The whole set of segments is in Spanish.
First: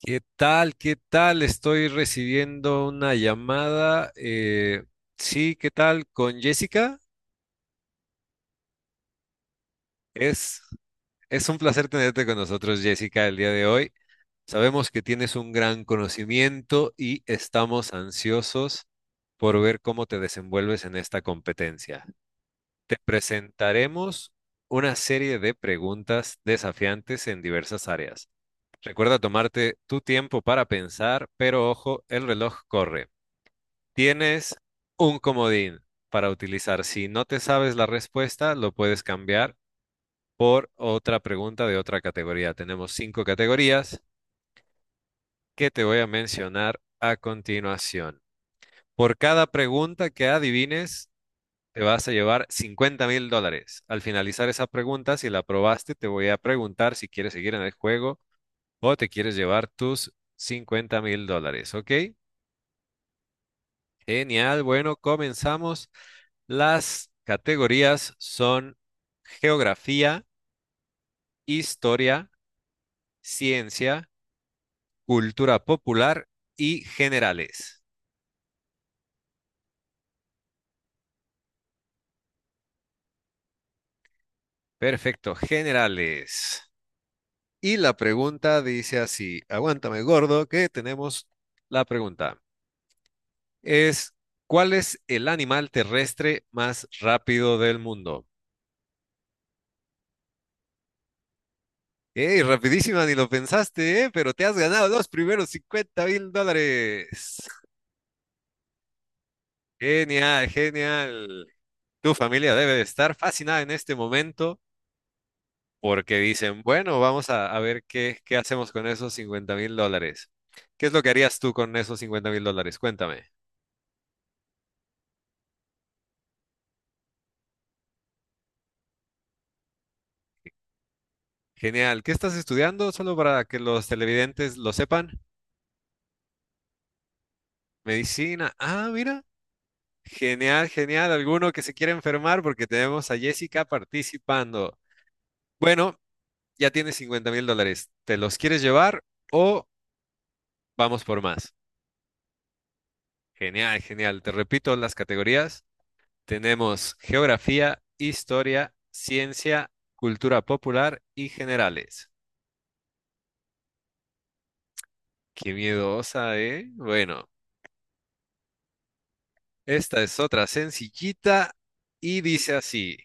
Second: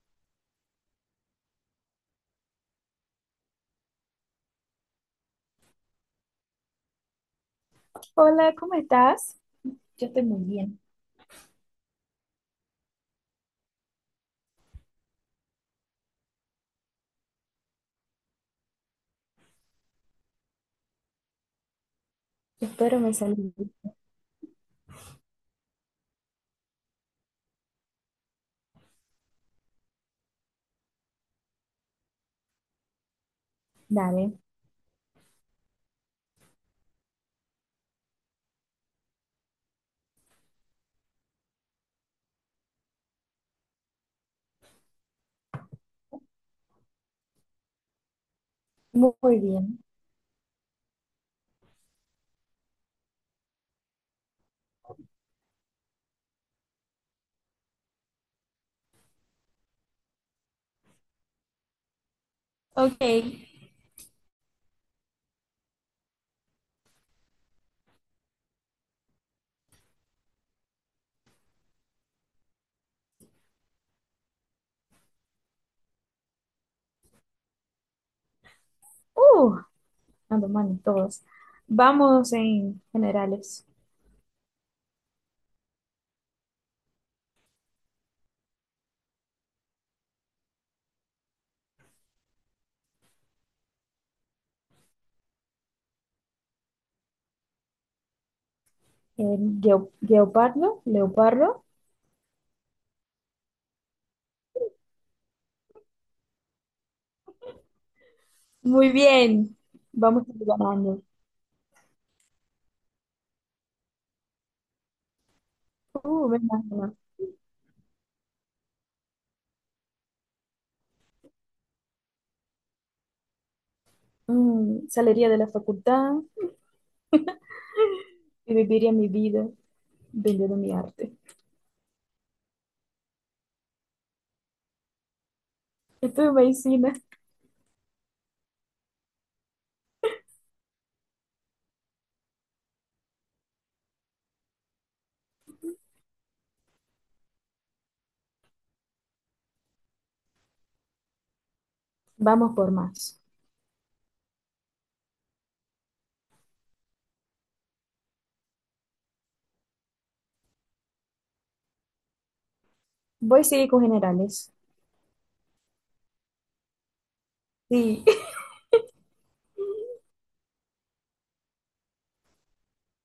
¿Qué tal? ¿Qué tal? Estoy recibiendo una llamada. Sí, ¿qué tal? Con Jessica. Hola, ¿cómo estás? Yo estoy muy Es, bien. es un placer tenerte con nosotros, Jessica, el día de hoy. Sabemos que tienes un gran conocimiento y estamos ansiosos por ver cómo te desenvuelves en esta competencia. Te Espero me salí. presentaremos una serie de preguntas desafiantes en diversas áreas. Recuerda tomarte tu tiempo para pensar, pero ojo, el reloj corre. Dale. Tienes un comodín para utilizar. Si no te sabes la respuesta, lo puedes cambiar por otra pregunta de otra categoría. Tenemos cinco categorías que te voy a mencionar a continuación. Por Muy cada bien. pregunta que adivines, te vas a llevar $50.000. Al finalizar esa pregunta, si la aprobaste, te voy a preguntar si quieres seguir en el juego o te quieres llevar tus $50.000. ¿Ok? Ok. Genial. Bueno, comenzamos. Las categorías son geografía, historia, ciencia, cultura popular y generales. Uh, ando mal en todos. Vamos en generales. Perfecto, generales. Y la pregunta dice así, aguántame gordo, que tenemos la pregunta. Es, ¿Cuál es el animal terrestre más rápido del mundo? Eh, Geo- Geopardo, Leopardo. ¡Ey, rapidísima, ni lo pensaste, ¿eh? Pero te has ganado los primeros $50.000. Muy bien. Vamos Genial, ganando. genial. Tu familia debe de estar fascinada en este momento porque Venga, dicen, venga. bueno, vamos a ver qué hacemos con esos $50.000. ¿Qué es lo que harías tú con esos $50.000? Cuéntame. Saliría de la facultad y viviría mi vida vendiendo mi arte. Genial. ¿Qué estás estudiando? Solo para que los televidentes lo sepan. Estudio medicina. Medicina. Ah, mira. Genial, genial. ¿Alguno que se quiera enfermar? Porque tenemos a Jessica participando. Bueno, ya tienes $50.000. ¿Te los quieres llevar o vamos por más? Vamos por más. Genial, genial. Te repito las categorías. Tenemos geografía, historia, ciencia, cultura popular y generales. Voy a seguir con generales. Qué miedosa, ¿eh? Bueno, Sí. esta es otra sencillita y dice así.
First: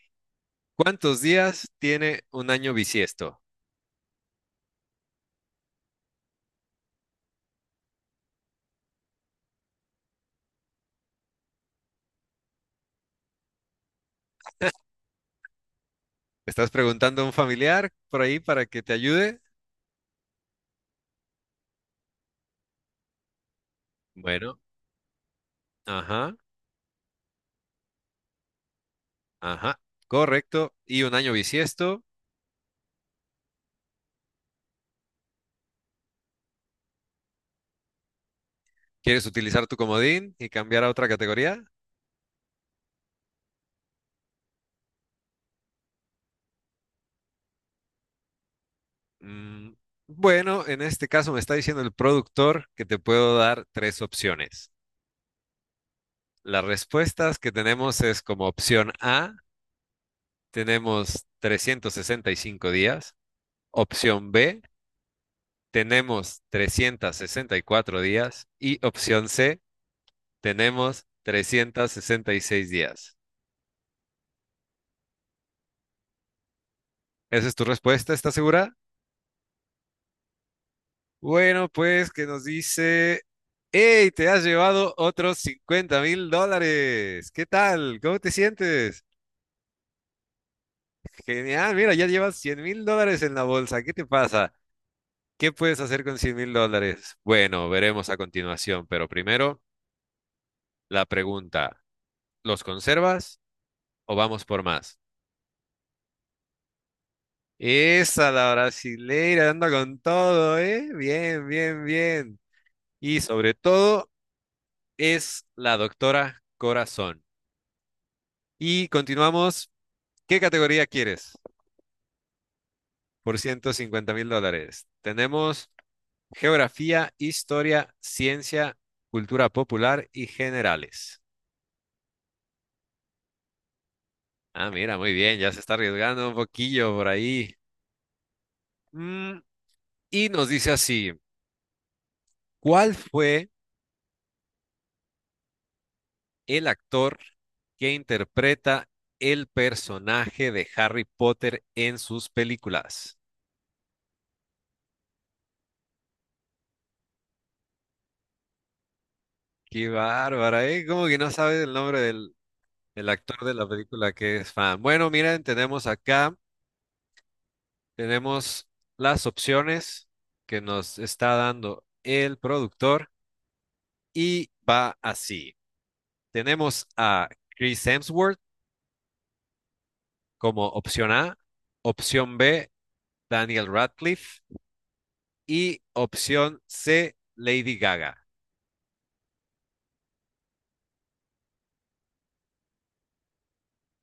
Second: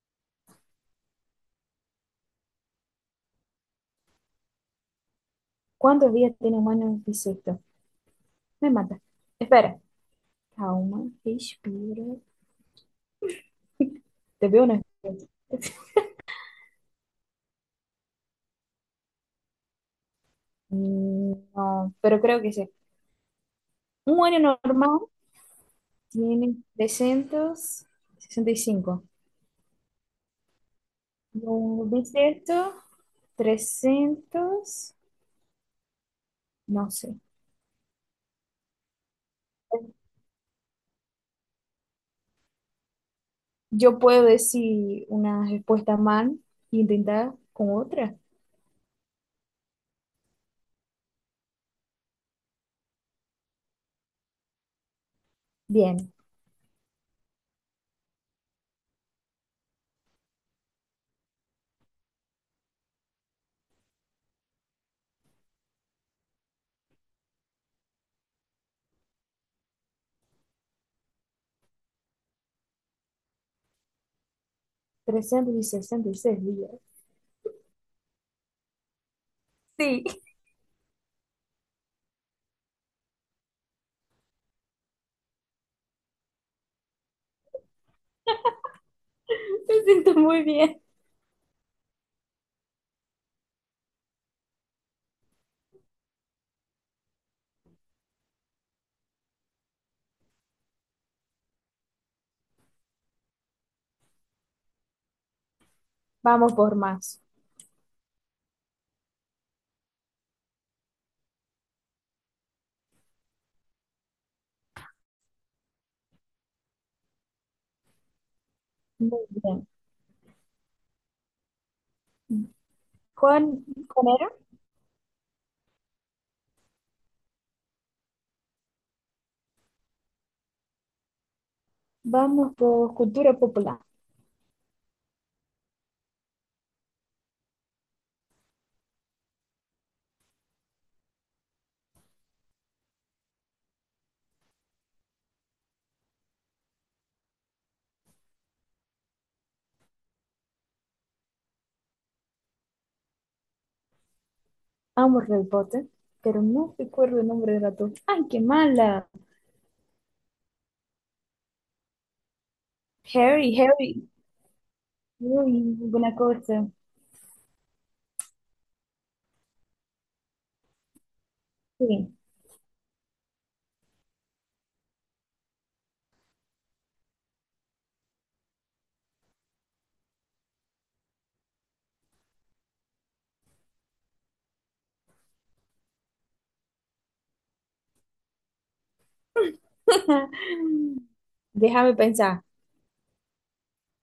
¿Cuántos días tiene un año bisiesto? ¿Cuántos días tiene un año bisiesto? Me mata. Espera. Calma, respira. Te veo una cosa. ¿Estás preguntando a un familiar por ahí para que te ayude? Mm, no, pero creo que sí. Un año Bueno, normal ajá, tiene 365. ajá, correcto. ¿Y un año Un bisiesto? bisiesto, 300, no sé. ¿Quieres utilizar tu comodín y cambiar a otra categoría? Yo puedo decir una respuesta mal e intentar con otra. Mm, bueno, en este caso me está diciendo el productor que te puedo dar tres opciones. Bien, Las respuestas que tenemos es como opción A, tenemos 365 días, opción B, tenemos 364 días y opción C, tenemos 366 días. 366 días. ¿Esa es tu respuesta? ¿Estás segura? Sí. Bueno, pues que nos dice, ¡Hey! Te has llevado otros $50.000. ¿Qué tal? ¿Cómo te sientes? Me siento muy bien. Genial, mira, ya llevas $100.000 en la bolsa. ¿Qué te pasa? ¿Qué puedes hacer con $100.000? Bueno, veremos a continuación, pero primero la pregunta, ¿los conservas o vamos por más? Vamos por más. Esa, la brasileira, anda con todo, ¿eh? Bien, bien, bien. Y sobre todo es la doctora Corazón. Y Muy bien. continuamos, ¿qué categoría quieres? Por ¿Cuál, ciento cuál cincuenta mil era? dólares. Tenemos geografía, historia, ciencia, cultura popular y generales. Vamos por cultura popular. Ah, mira, muy bien, ya se está arriesgando un poquillo por ahí. Mm, y nos dice así, ¿cuál fue el actor que interpreta el personaje de Harry Potter en sus películas? Amo Harry Potter, pero no recuerdo el nombre del ratón. ¡Ay, qué mala! Qué bárbara, ¿eh? Como que no sabes el nombre del actor Harry, de la Harry. película que es fan. Bueno, miren, Uy, tenemos buena acá cosa. tenemos las opciones que nos está dando Sí. el productor y va así. Tenemos a Chris Hemsworth como opción A, opción B, Daniel Radcliffe y opción C, Lady Gaga. Déjame pensar.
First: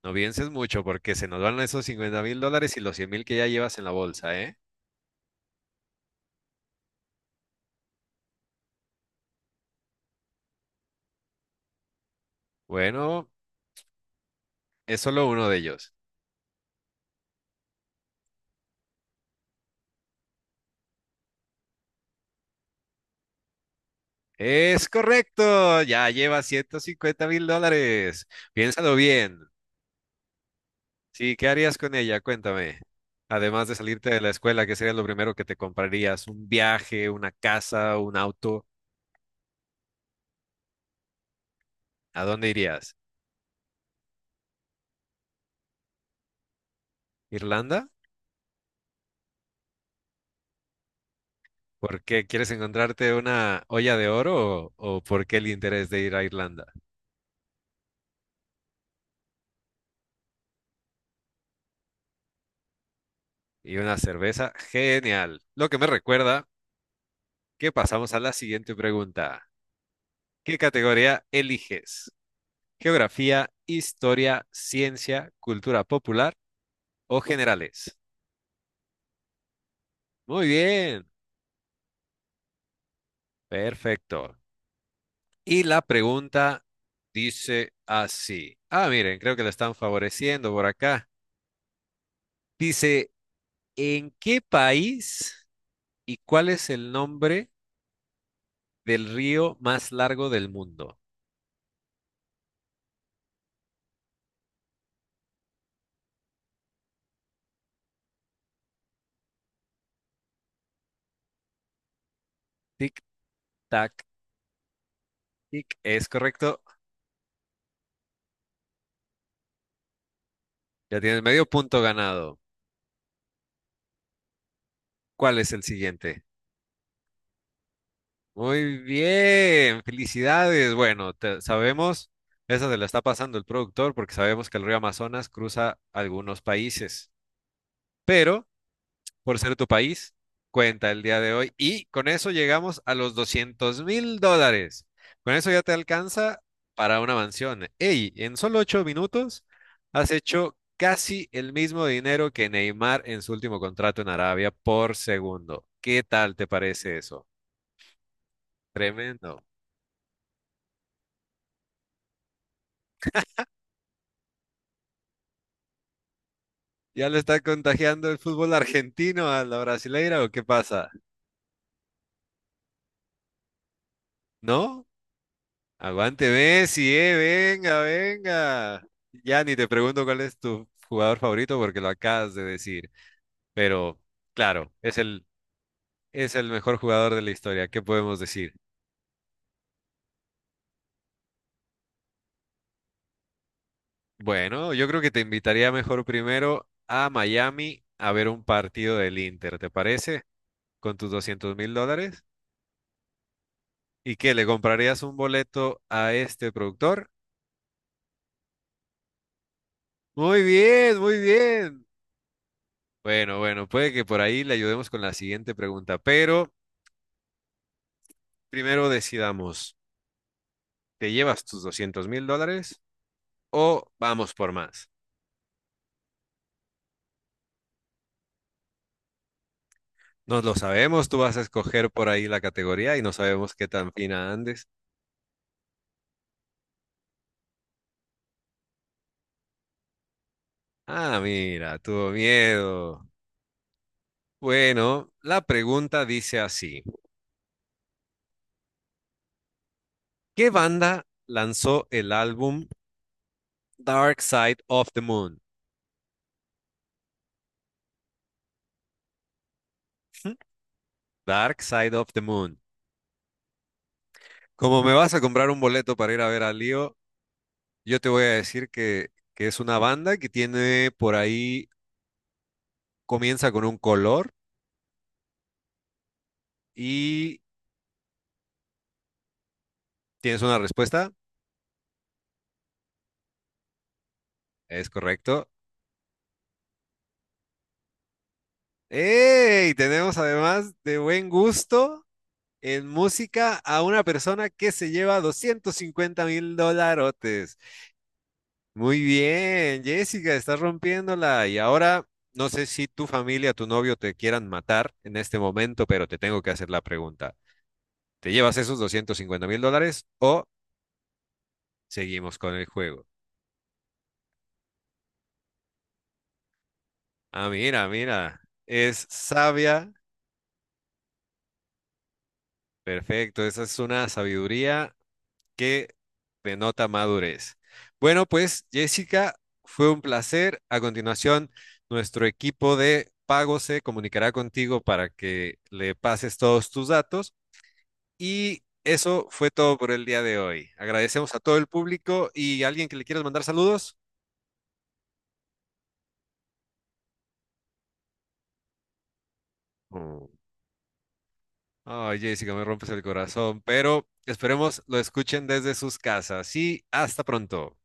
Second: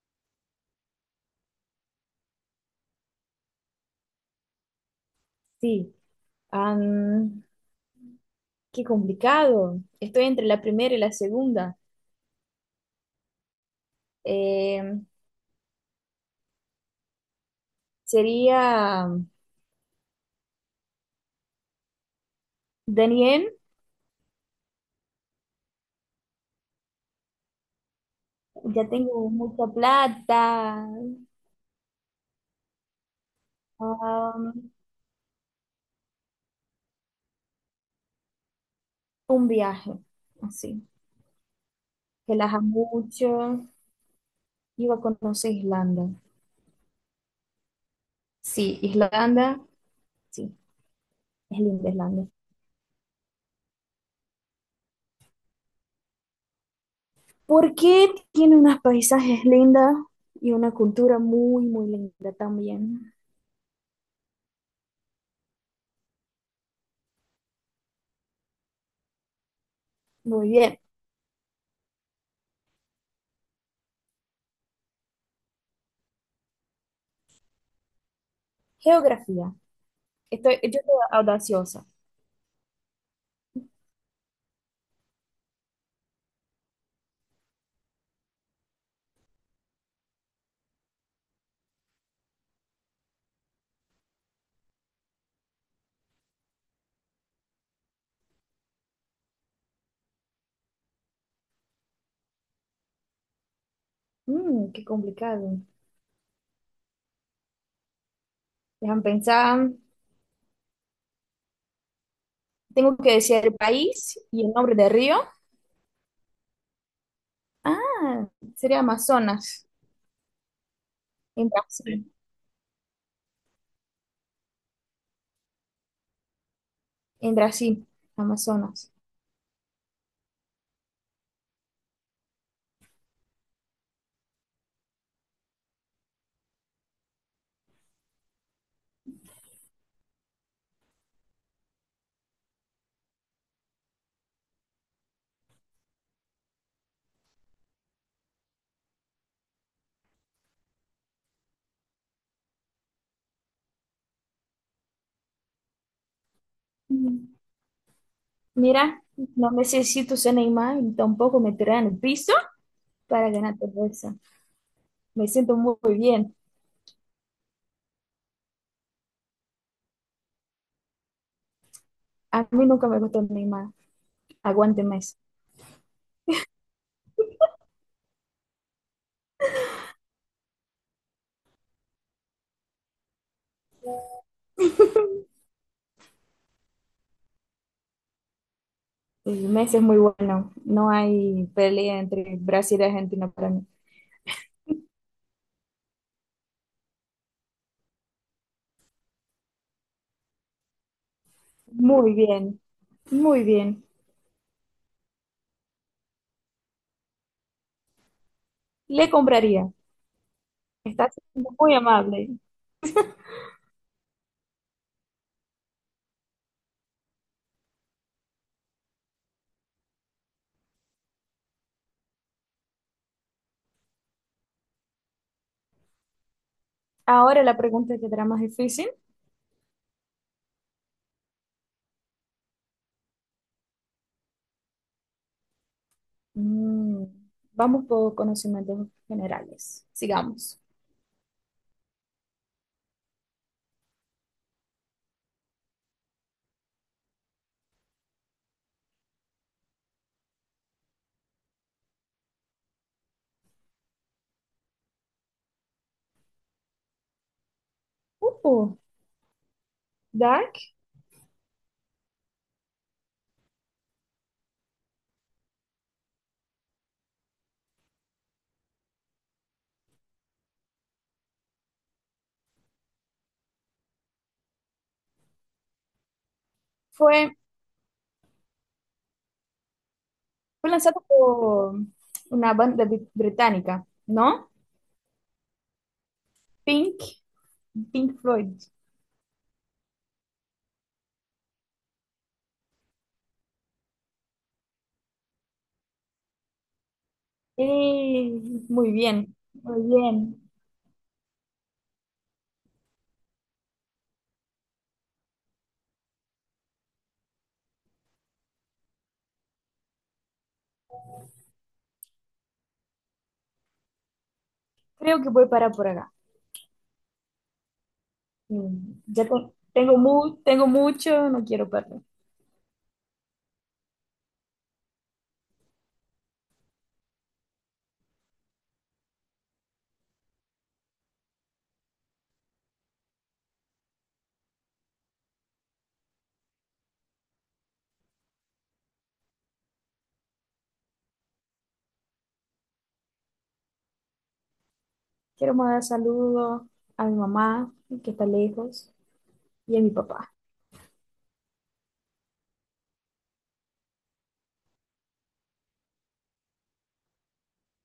No pienses mucho porque se nos van esos $50.000 y los 100.000 que ya llevas en la bolsa, ¿eh? Sí. Am, qué complicado. Estoy entre la primera y la segunda. Bueno, es Eh, solo uno de ellos. sería Daniel. Es correcto, ya lleva $150.000. Ya Piénsalo tengo bien. mucha plata. Sí, ¿qué harías con ella? Cuéntame. Además de salirte de la escuela, Am, ¿qué sería lo primero que te comprarías? ¿Un viaje, una casa, un auto? un viaje. Así. ¿A Que dónde las amo irías? mucho. Iba a conocer Irlanda. ¿Irlanda? Sí, Islanda. Sí, es linda ¿Por qué Islanda. quieres encontrarte una olla de oro o por qué el interés de ir a Irlanda? ¿Por qué tiene unos paisajes lindos y una cultura muy, muy linda también? Y una cerveza, genial. Lo que me recuerda que pasamos a la siguiente pregunta. Muy ¿Qué bien. categoría eliges? ¿Geografía, historia, ciencia, cultura popular o generales? Geografía. Muy Yo estoy bien, audaciosa. perfecto. Y la pregunta dice así. Ah, miren, creo que la están favoreciendo por acá. Dice, ¿en qué país y cuál es el nombre del río más largo del mundo? Qué complicado. Déjame pensar. Tengo Tic, que decir el tac, país y el nombre del río. tic. Es correcto. Ah, sería Amazonas, Ya tienes medio en punto Brasil. ganado. ¿Cuál es el siguiente? En Brasil, Muy Amazonas. bien, felicidades. Bueno, sabemos, esa se la está pasando el productor porque sabemos que el río Amazonas cruza algunos países, pero... por ser tu país cuenta el día de hoy. Y con eso llegamos a los $200.000. Con eso ya te alcanza para una mansión. Ey, en solo 8 minutos has hecho casi el mismo dinero que Neymar en su último contrato en Arabia por segundo. ¿Qué tal te parece eso? Mm, mira, Tremendo. no necesito ser Neymar y tampoco me tiraré en el piso para ganar todo eso. Me siento muy bien. ¿Ya le está contagiando el fútbol argentino a la brasileira o qué pasa? A mí nunca me gustó Neymar. Aguante ¿No? Messi. Aguante Messi, venga, venga. Ya ni te pregunto cuál es tu jugador favorito porque lo acabas de decir. Pero claro, es el mejor jugador de la historia. ¿Qué podemos decir? Y Messi es muy bueno. No hay pelea entre Brasil y Argentina para mí. Bueno, yo creo que te invitaría mejor primero a Miami a ver un partido del Inter, ¿te parece? Con tus doscientos mil Muy dólares. bien, muy bien. ¿Y qué? ¿Le comprarías un boleto a este productor? Le compraría. Muy bien, Está muy siendo muy bien. amable. Bueno, bueno, puede que por ahí le ayudemos con la siguiente pregunta, pero... Primero decidamos, ¿te llevas tus $200.000 o vamos por más? Ahora la pregunta que será más difícil. No lo sabemos, tú vas a escoger por ahí la categoría y no sabemos qué tan fina andes. Mm, vamos por conocimientos generales. Sigamos. Ah, mira, tuvo miedo. Bueno, la pregunta dice así. ¿Qué banda lanzó el álbum Dark Side of the Moon? Uh, ¿Mm? Dark Dark Side of the Moon. Como me vas a comprar un boleto para ir a ver a Leo, yo te voy a decir que es una banda que tiene por ahí, comienza con un color fue, y tienes una fue lanzado respuesta, por una banda británica, ¿no? es correcto. Pink, Pink Floyd. ¡Ey! Tenemos además de buen gusto en música a una persona que se lleva 250.000 dolarotes. Eh, muy Muy bien, bien, muy Jessica, bien. estás rompiéndola. Y ahora, no sé si tu familia, tu novio te quieran matar en este momento, pero te tengo que hacer la pregunta. ¿Te llevas esos $250.000 o seguimos con el juego? Creo que voy para por acá. Ah, mira, mira, Mm, es Ya te- sabia. Tengo mucho, no quiero perder. Perfecto, esa es una sabiduría que denota madurez. Bueno, pues Jessica, fue un placer. A continuación, nuestro equipo de pago se comunicará contigo para que le pases todos tus datos. Y eso fue todo por el día de hoy. Agradecemos a todo el público y alguien que le quieras mandar saludos. Quiero mandar saludos a mi mamá, que está lejos, y a mi Mm. papá. Ay, Jessica, me rompes el corazón, pero esperemos lo escuchen desde sus casas y hasta pronto.